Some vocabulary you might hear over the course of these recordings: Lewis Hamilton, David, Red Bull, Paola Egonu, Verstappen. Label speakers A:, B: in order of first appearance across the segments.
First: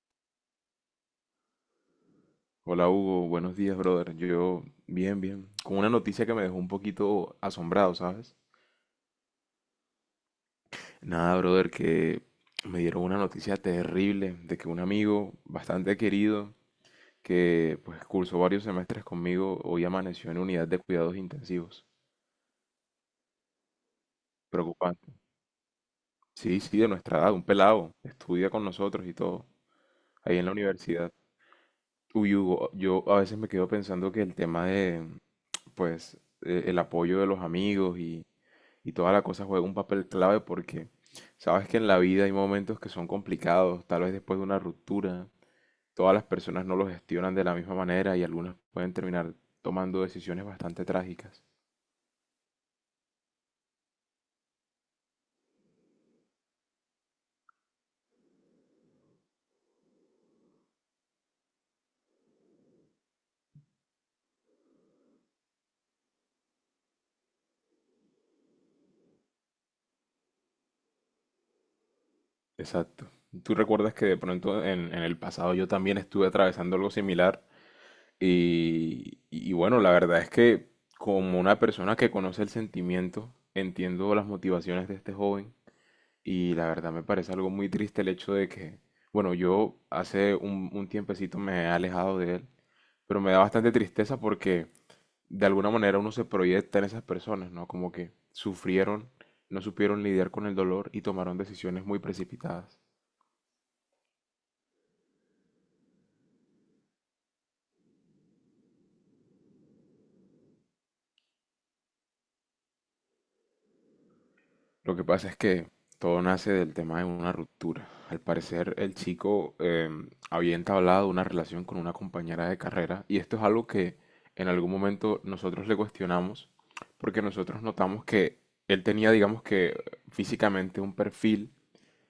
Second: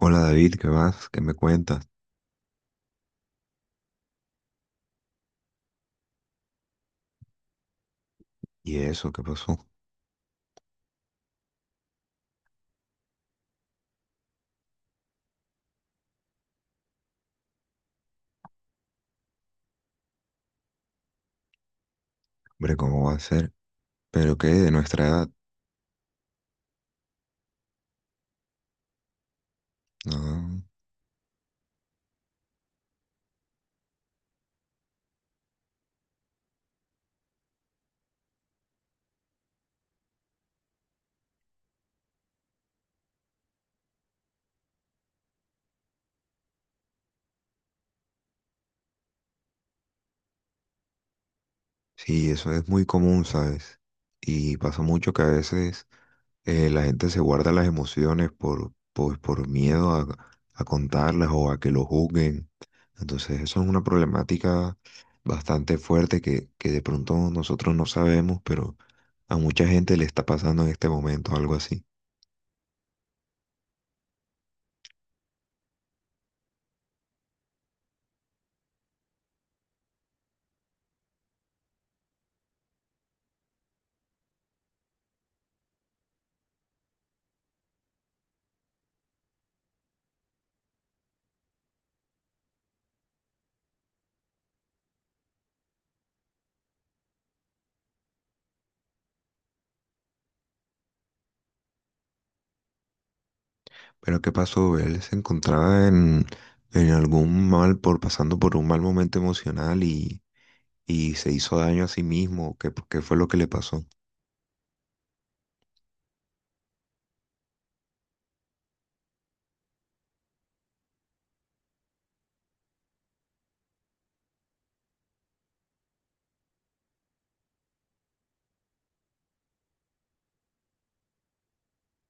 A: Hola David, ¿qué vas? ¿Qué me cuentas?
B: Hola Hugo, buenos días, brother. Yo, bien, bien. Con una noticia que me dejó un poquito asombrado, ¿sabes?
A: ¿Y eso qué pasó?
B: Nada, brother, que me dieron una noticia terrible de que un amigo bastante querido, que pues cursó varios semestres conmigo, hoy amaneció en unidad de cuidados intensivos.
A: Hombre, ¿cómo va a ser? ¿Pero qué? ¿De nuestra
B: Preocupante.
A: edad?
B: Sí, sí, de nuestra edad, un pelado. Estudia con nosotros y todo, ahí en la
A: No.
B: universidad. Uy, Hugo, yo a veces me quedo pensando que el tema de, pues, el apoyo de los amigos y, toda la cosa juega un papel clave porque sabes que en la vida hay momentos que son complicados, tal vez después de una ruptura, todas las personas no lo gestionan de la misma manera y algunas pueden terminar tomando decisiones bastante trágicas.
A: Sí, eso es muy común, ¿sabes? Y pasa mucho que a veces la gente se guarda las emociones pues, por miedo a contarlas o a que lo juzguen. Entonces, eso es una problemática bastante fuerte que de pronto nosotros no sabemos, pero a mucha gente le está pasando en este momento algo así.
B: Exacto. ¿Tú recuerdas que de pronto en el pasado yo también estuve atravesando algo similar? Y bueno, la verdad es que como una persona que conoce el sentimiento, entiendo las motivaciones de este joven y la verdad me parece algo muy triste el hecho de que, bueno, yo hace un tiempecito me he alejado de él, pero me da bastante tristeza porque de alguna manera uno se proyecta en esas personas, ¿no? Como que sufrieron, no supieron lidiar con el dolor y tomaron decisiones muy precipitadas.
A: Pero ¿qué pasó? Él se en algún mal, por pasando por un mal momento emocional y se hizo daño a sí mismo. ¿ qué fue lo que le pasó?
B: Lo que pasa es que todo nace del tema de una ruptura. Al parecer, el chico había entablado una relación con una compañera de carrera y esto es algo que en algún momento nosotros le cuestionamos porque nosotros notamos que él tenía, digamos que físicamente un perfil,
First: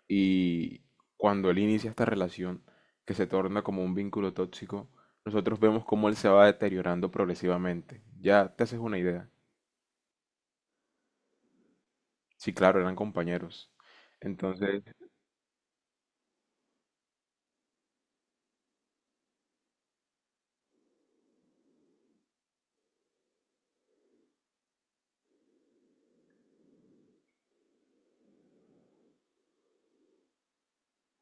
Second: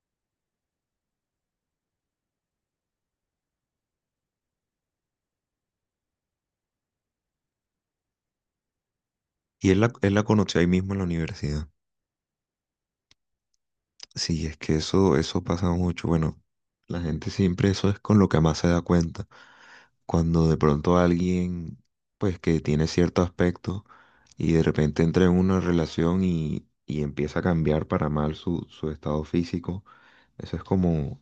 B: y cuando él inicia esta relación que se torna como un vínculo tóxico, nosotros vemos cómo él se va deteriorando progresivamente. Ya te haces una idea.
A: Y él la conoció ahí mismo en la universidad.
B: Sí, claro, eran compañeros.
A: Sí, es que
B: Entonces,
A: eso pasa mucho. Bueno, la gente siempre eso es con lo que más se da cuenta. Cuando de pronto alguien, pues que tiene cierto aspecto y de repente entra en una relación y empieza a cambiar para mal su estado físico, eso es como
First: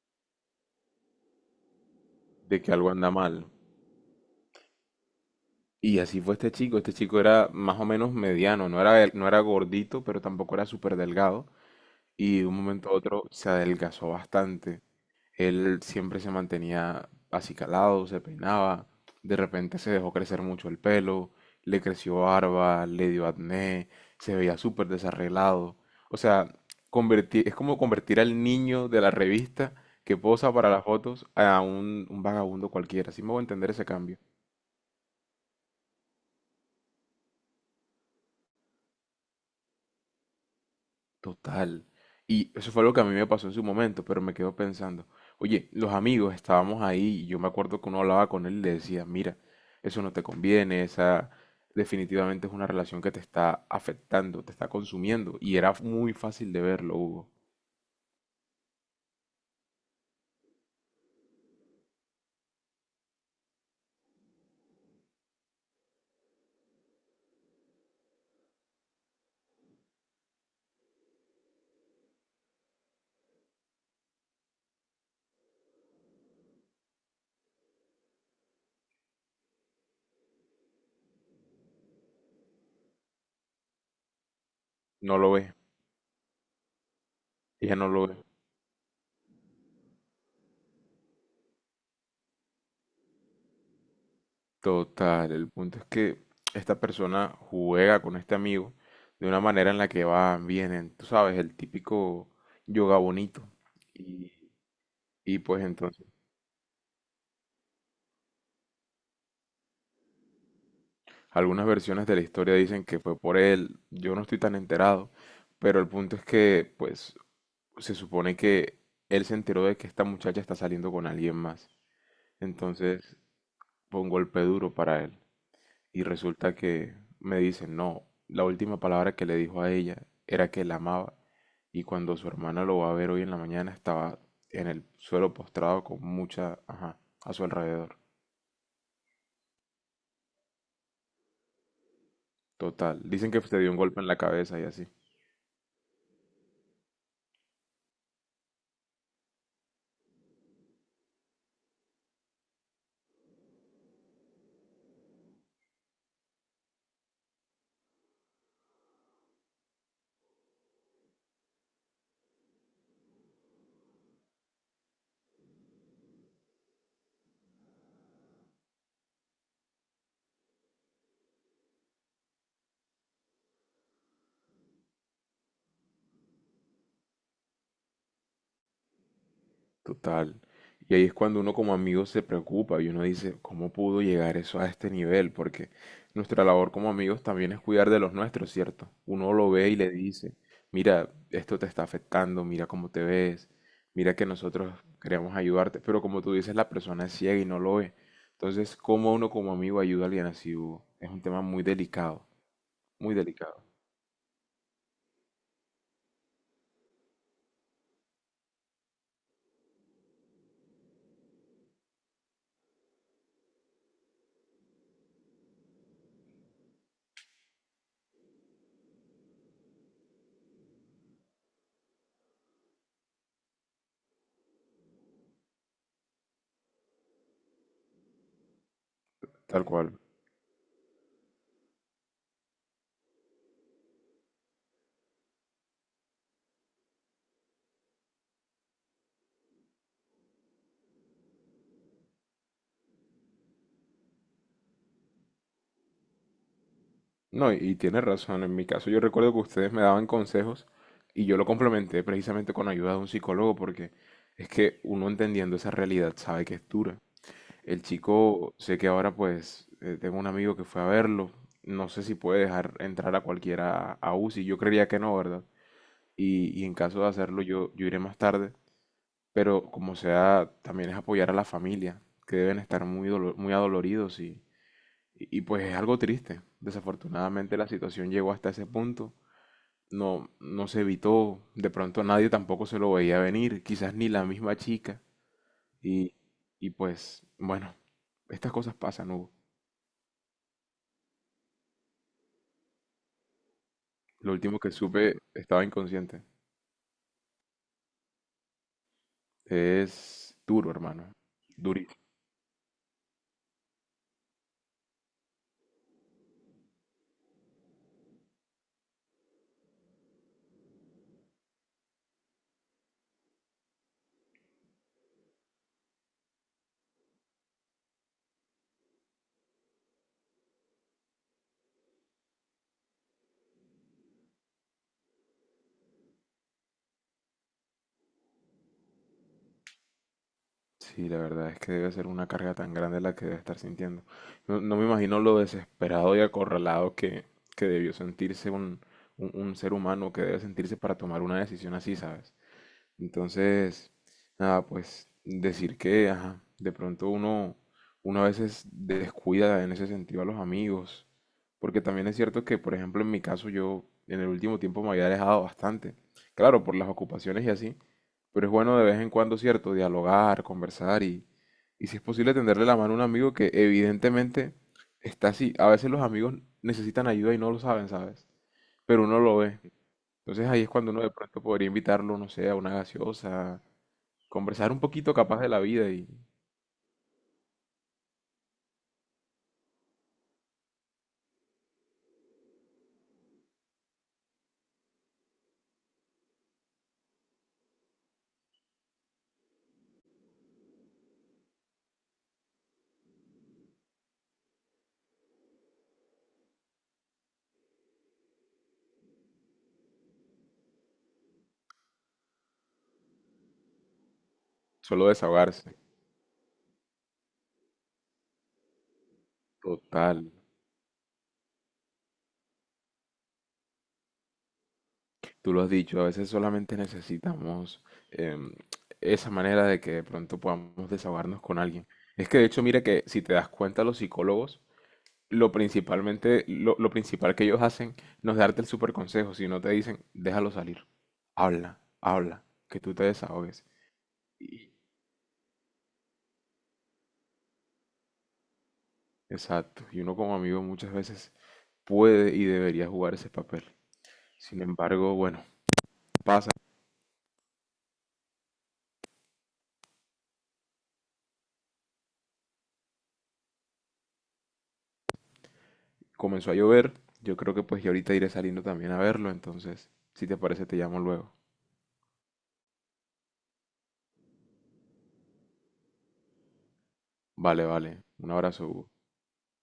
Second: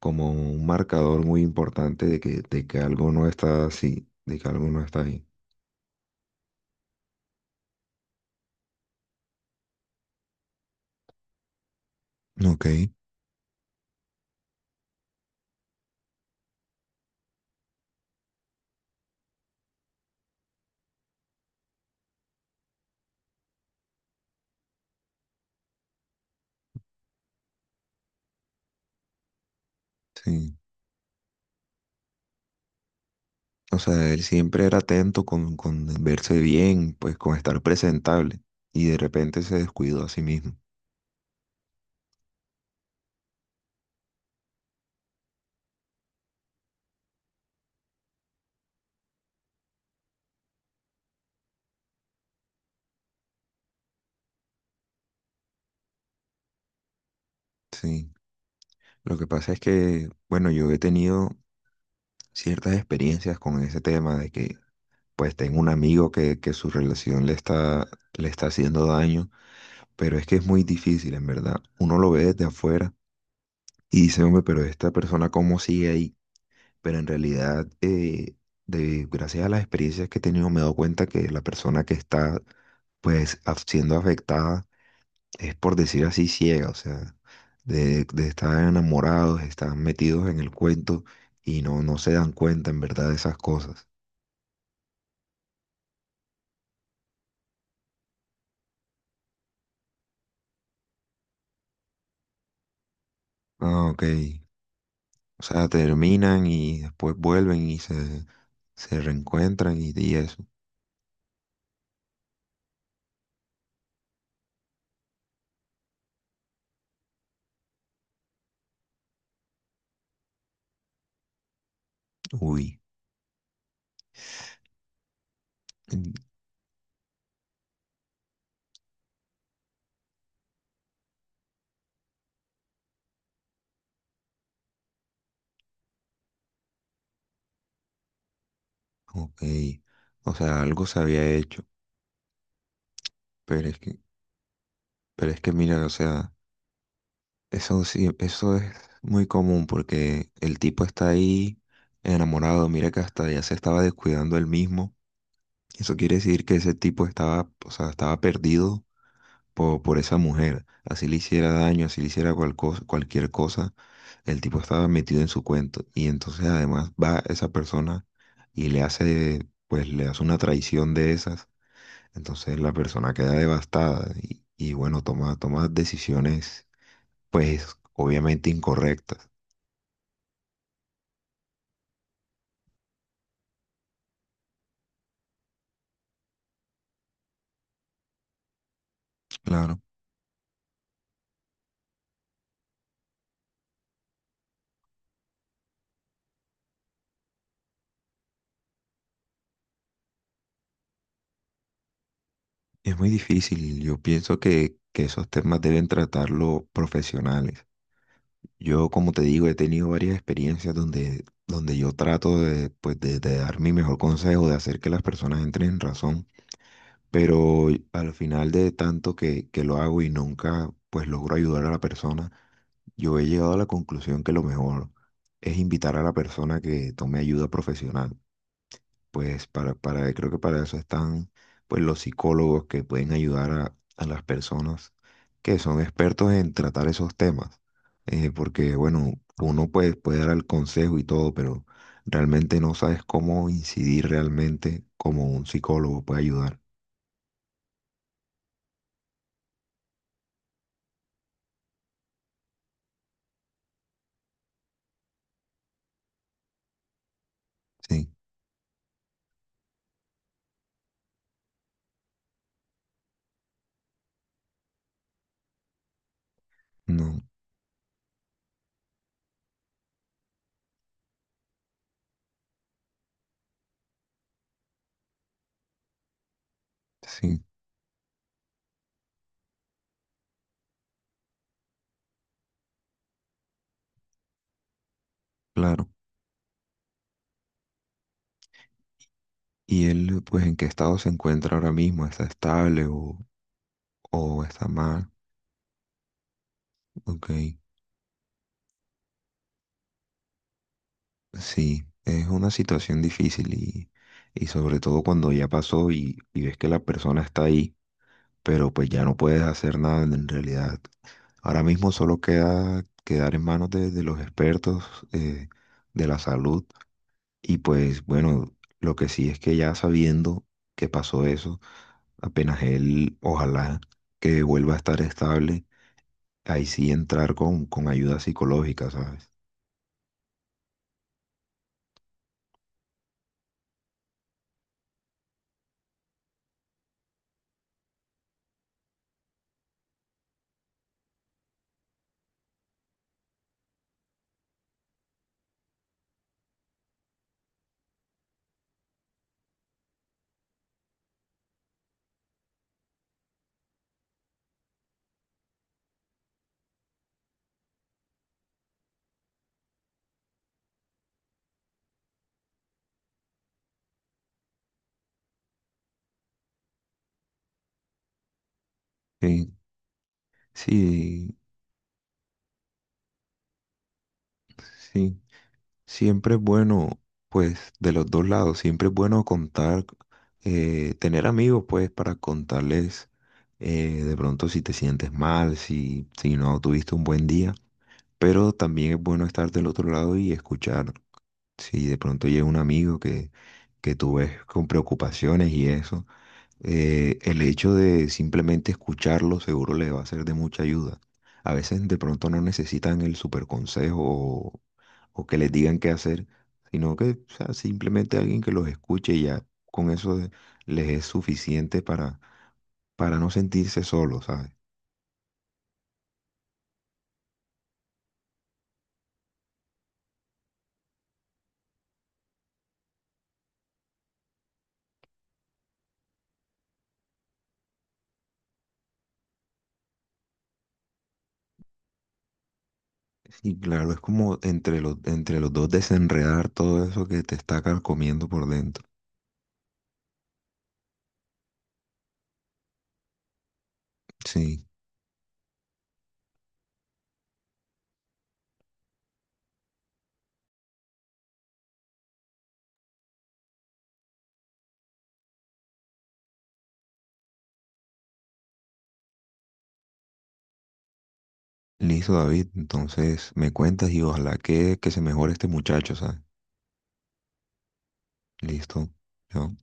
A: un marcador muy importante
B: de
A: de
B: que
A: que
B: algo anda
A: algo no
B: mal.
A: está así, de que algo no está bien.
B: Y así fue este chico. Este chico era más o menos mediano, no era gordito, pero tampoco era súper delgado. Y de un
A: Ok,
B: momento a otro se adelgazó bastante. Él siempre se mantenía acicalado, se peinaba. De repente se dejó crecer mucho el pelo, le creció barba, le dio acné, se veía súper desarreglado. O sea, es como convertir al niño de la revista que posa
A: sí.
B: para las fotos a un vagabundo cualquiera. Así me voy a entender
A: O
B: ese
A: sea,
B: cambio.
A: él siempre era atento con verse bien, pues con estar presentable. Y de repente se descuidó a sí mismo.
B: Total. Y eso fue lo que a mí me pasó en su momento, pero me quedo pensando, oye, los amigos estábamos ahí y yo me acuerdo que uno hablaba con él y le decía, mira, eso no te conviene, esa definitivamente es una relación que te está afectando, te está consumiendo. Y era muy fácil de verlo, Hugo.
A: Sí. Lo que pasa es que, bueno, yo he tenido ciertas experiencias con ese tema de que, pues, tengo un amigo que su relación le está haciendo daño, pero es que es muy difícil, en verdad. Uno lo ve desde afuera y dice, hombre, pero esta persona, ¿cómo sigue ahí? Pero en realidad, gracias a las experiencias que he tenido, me he dado cuenta que la persona que está siendo afectada
B: No lo
A: es
B: ve,
A: por decir así ciega, o sea,
B: ella no lo ve.
A: de estar enamorados, están metidos en el cuento y no se dan cuenta en verdad de esas cosas.
B: Total, el punto es que esta persona juega con este amigo de una manera en la que van, vienen, tú sabes, el típico yoga bonito.
A: Ah, ok.
B: Y, y
A: O
B: pues
A: sea,
B: entonces...
A: terminan y después vuelven se reencuentran y eso.
B: Algunas versiones de la historia dicen que fue por él, yo no estoy tan enterado, pero el punto es que, pues, se supone que él se enteró de que esta muchacha está saliendo con alguien más.
A: Uy,
B: Entonces fue un golpe duro para él. Y
A: mm,
B: resulta que me dicen, no, la última palabra que le dijo a ella era que la amaba. Y cuando su hermana lo va a ver hoy en la mañana, estaba en el suelo postrado con mucha, ajá, a su alrededor.
A: ok. O sea, algo se había hecho,
B: Total. Dicen que se
A: pero
B: dio un
A: es que,
B: golpe en la cabeza y así.
A: pero es que mira, o sea, eso sí, eso es muy común porque el tipo está ahí enamorado, mira que hasta ya se estaba descuidando él mismo. Eso quiere decir que ese tipo estaba, o sea, estaba perdido por esa mujer. Así le hiciera daño, así le hiciera cualquier cosa, el tipo estaba metido en su cuento. Y entonces además va esa persona y le hace, pues le hace una traición de esas. Entonces la persona queda devastada y bueno, toma decisiones pues obviamente incorrectas.
B: Total. Y ahí es cuando uno como amigo se preocupa y uno dice, ¿cómo pudo llegar eso a este nivel? Porque nuestra labor como amigos también es cuidar de los nuestros, ¿cierto? Uno lo ve y
A: Claro,
B: le dice, mira, esto te está afectando, mira cómo te ves, mira que nosotros queremos ayudarte, pero como tú dices, la persona es ciega y no lo ve. Entonces, ¿cómo uno como amigo ayuda a alguien así, Hugo? Es un tema
A: es muy
B: muy delicado,
A: difícil. Yo pienso que esos temas deben tratarlo profesionales. Yo, como te digo, he tenido varias experiencias donde yo trato de, pues, de dar mi mejor consejo, de hacer que las personas entren en razón, pero al final de tanto que lo hago y nunca pues logro ayudar a la persona, yo he llegado a la conclusión que lo mejor es invitar a la persona que tome ayuda profesional. Pues
B: tal cual.
A: para, creo que para eso están pues los psicólogos que pueden ayudar a las personas que son expertos en tratar esos temas. Porque bueno, uno pues, puede dar el consejo y todo, pero realmente no sabes cómo incidir realmente como un psicólogo puede ayudar.
B: No, y tienes razón. En mi caso, yo recuerdo que ustedes me daban consejos y yo lo complementé precisamente con ayuda de un psicólogo porque es que uno entendiendo esa realidad sabe que es dura. El
A: Sí,
B: chico, sé que ahora pues tengo un amigo que fue a verlo. No sé si puede dejar entrar a cualquiera a UCI. Yo creería que no, ¿verdad? Y en caso de
A: no,
B: hacerlo, yo iré más tarde. Pero como sea, también es apoyar a la familia, que deben estar muy, muy adoloridos y, pues es algo triste.
A: sí,
B: Desafortunadamente la situación llegó hasta ese punto. No, no se evitó. De pronto nadie tampoco se lo veía venir. Quizás ni la misma chica.
A: claro.
B: Y, y pues, bueno, estas cosas pasan, Hugo.
A: ¿Y él pues en qué estado se encuentra ahora mismo? ¿Está estable
B: Lo
A: o
B: último
A: está
B: que
A: mal?
B: supe estaba inconsciente.
A: Ok.
B: Es duro, hermano.
A: Sí, es una situación difícil y sobre todo cuando ya pasó y ves que la persona está ahí, pero pues ya no puedes hacer nada en realidad. Ahora mismo solo queda quedar en manos de los expertos eh, de la salud y pues bueno, lo que sí es que ya sabiendo que pasó eso, apenas él, ojalá que vuelva a estar estable, ahí sí entrar con ayuda psicológica, ¿sabes?
B: Sí, la verdad es que debe ser una carga tan grande la que debe estar sintiendo. No, no me imagino lo desesperado y acorralado que debió sentirse un ser humano que debe sentirse para tomar una decisión así, ¿sabes? Entonces, nada, pues decir que, ajá, de pronto uno a veces descuida en ese sentido a los amigos, porque también es cierto que, por ejemplo, en mi caso yo en el último tiempo me había alejado bastante, claro, por las ocupaciones y así, pero es bueno de vez en cuando, cierto, dialogar, conversar y si es posible tenderle la mano a un amigo que evidentemente está así. A veces los amigos necesitan ayuda y no lo saben, ¿sabes? Pero uno lo
A: Sí,
B: ve. Entonces ahí es cuando uno de
A: sí,
B: pronto podría invitarlo, no sé, a una gaseosa, conversar un poquito
A: sí.
B: capaz de la vida y
A: Siempre es bueno, pues, de los dos lados, siempre es bueno contar, tener amigos, pues, para contarles de pronto si te sientes mal, si no tuviste un buen día, pero también es bueno estar del otro lado y escuchar si de pronto llega un amigo que tú ves con preocupaciones y eso el hecho de simplemente escucharlo seguro le va a ser de mucha ayuda. A veces de pronto no necesitan el super consejo
B: solo
A: o que les
B: desahogarse.
A: digan qué hacer, sino que o sea, simplemente alguien que los escuche y ya con eso
B: Total,
A: de- les es suficiente para no sentirse solos, ¿sabes?
B: tú lo has dicho, a veces solamente necesitamos em, esa manera de que de pronto podamos desahogarnos con alguien. Es que de hecho, mira que si te das cuenta, los psicólogos, lo principal que ellos hacen no es darte el super consejo, sino te dicen, déjalo salir, habla, habla, que tú te
A: Y
B: desahogues.
A: claro, es como
B: Y-
A: entre entre los dos desenredar todo eso que te está carcomiendo por dentro.
B: Exacto, y uno como amigo muchas veces puede y debería jugar ese papel. Sin
A: Sí,
B: embargo, bueno, pasa. Comenzó a llover. Yo creo que pues ahorita iré saliendo también a verlo. Entonces, si te parece, te llamo luego.
A: listo, David. Entonces me cuentas y ojalá que se mejore este muchacho, ¿sabes?
B: Vale, vale. Un abrazo,
A: Listo.
B: Hugo.
A: Chao.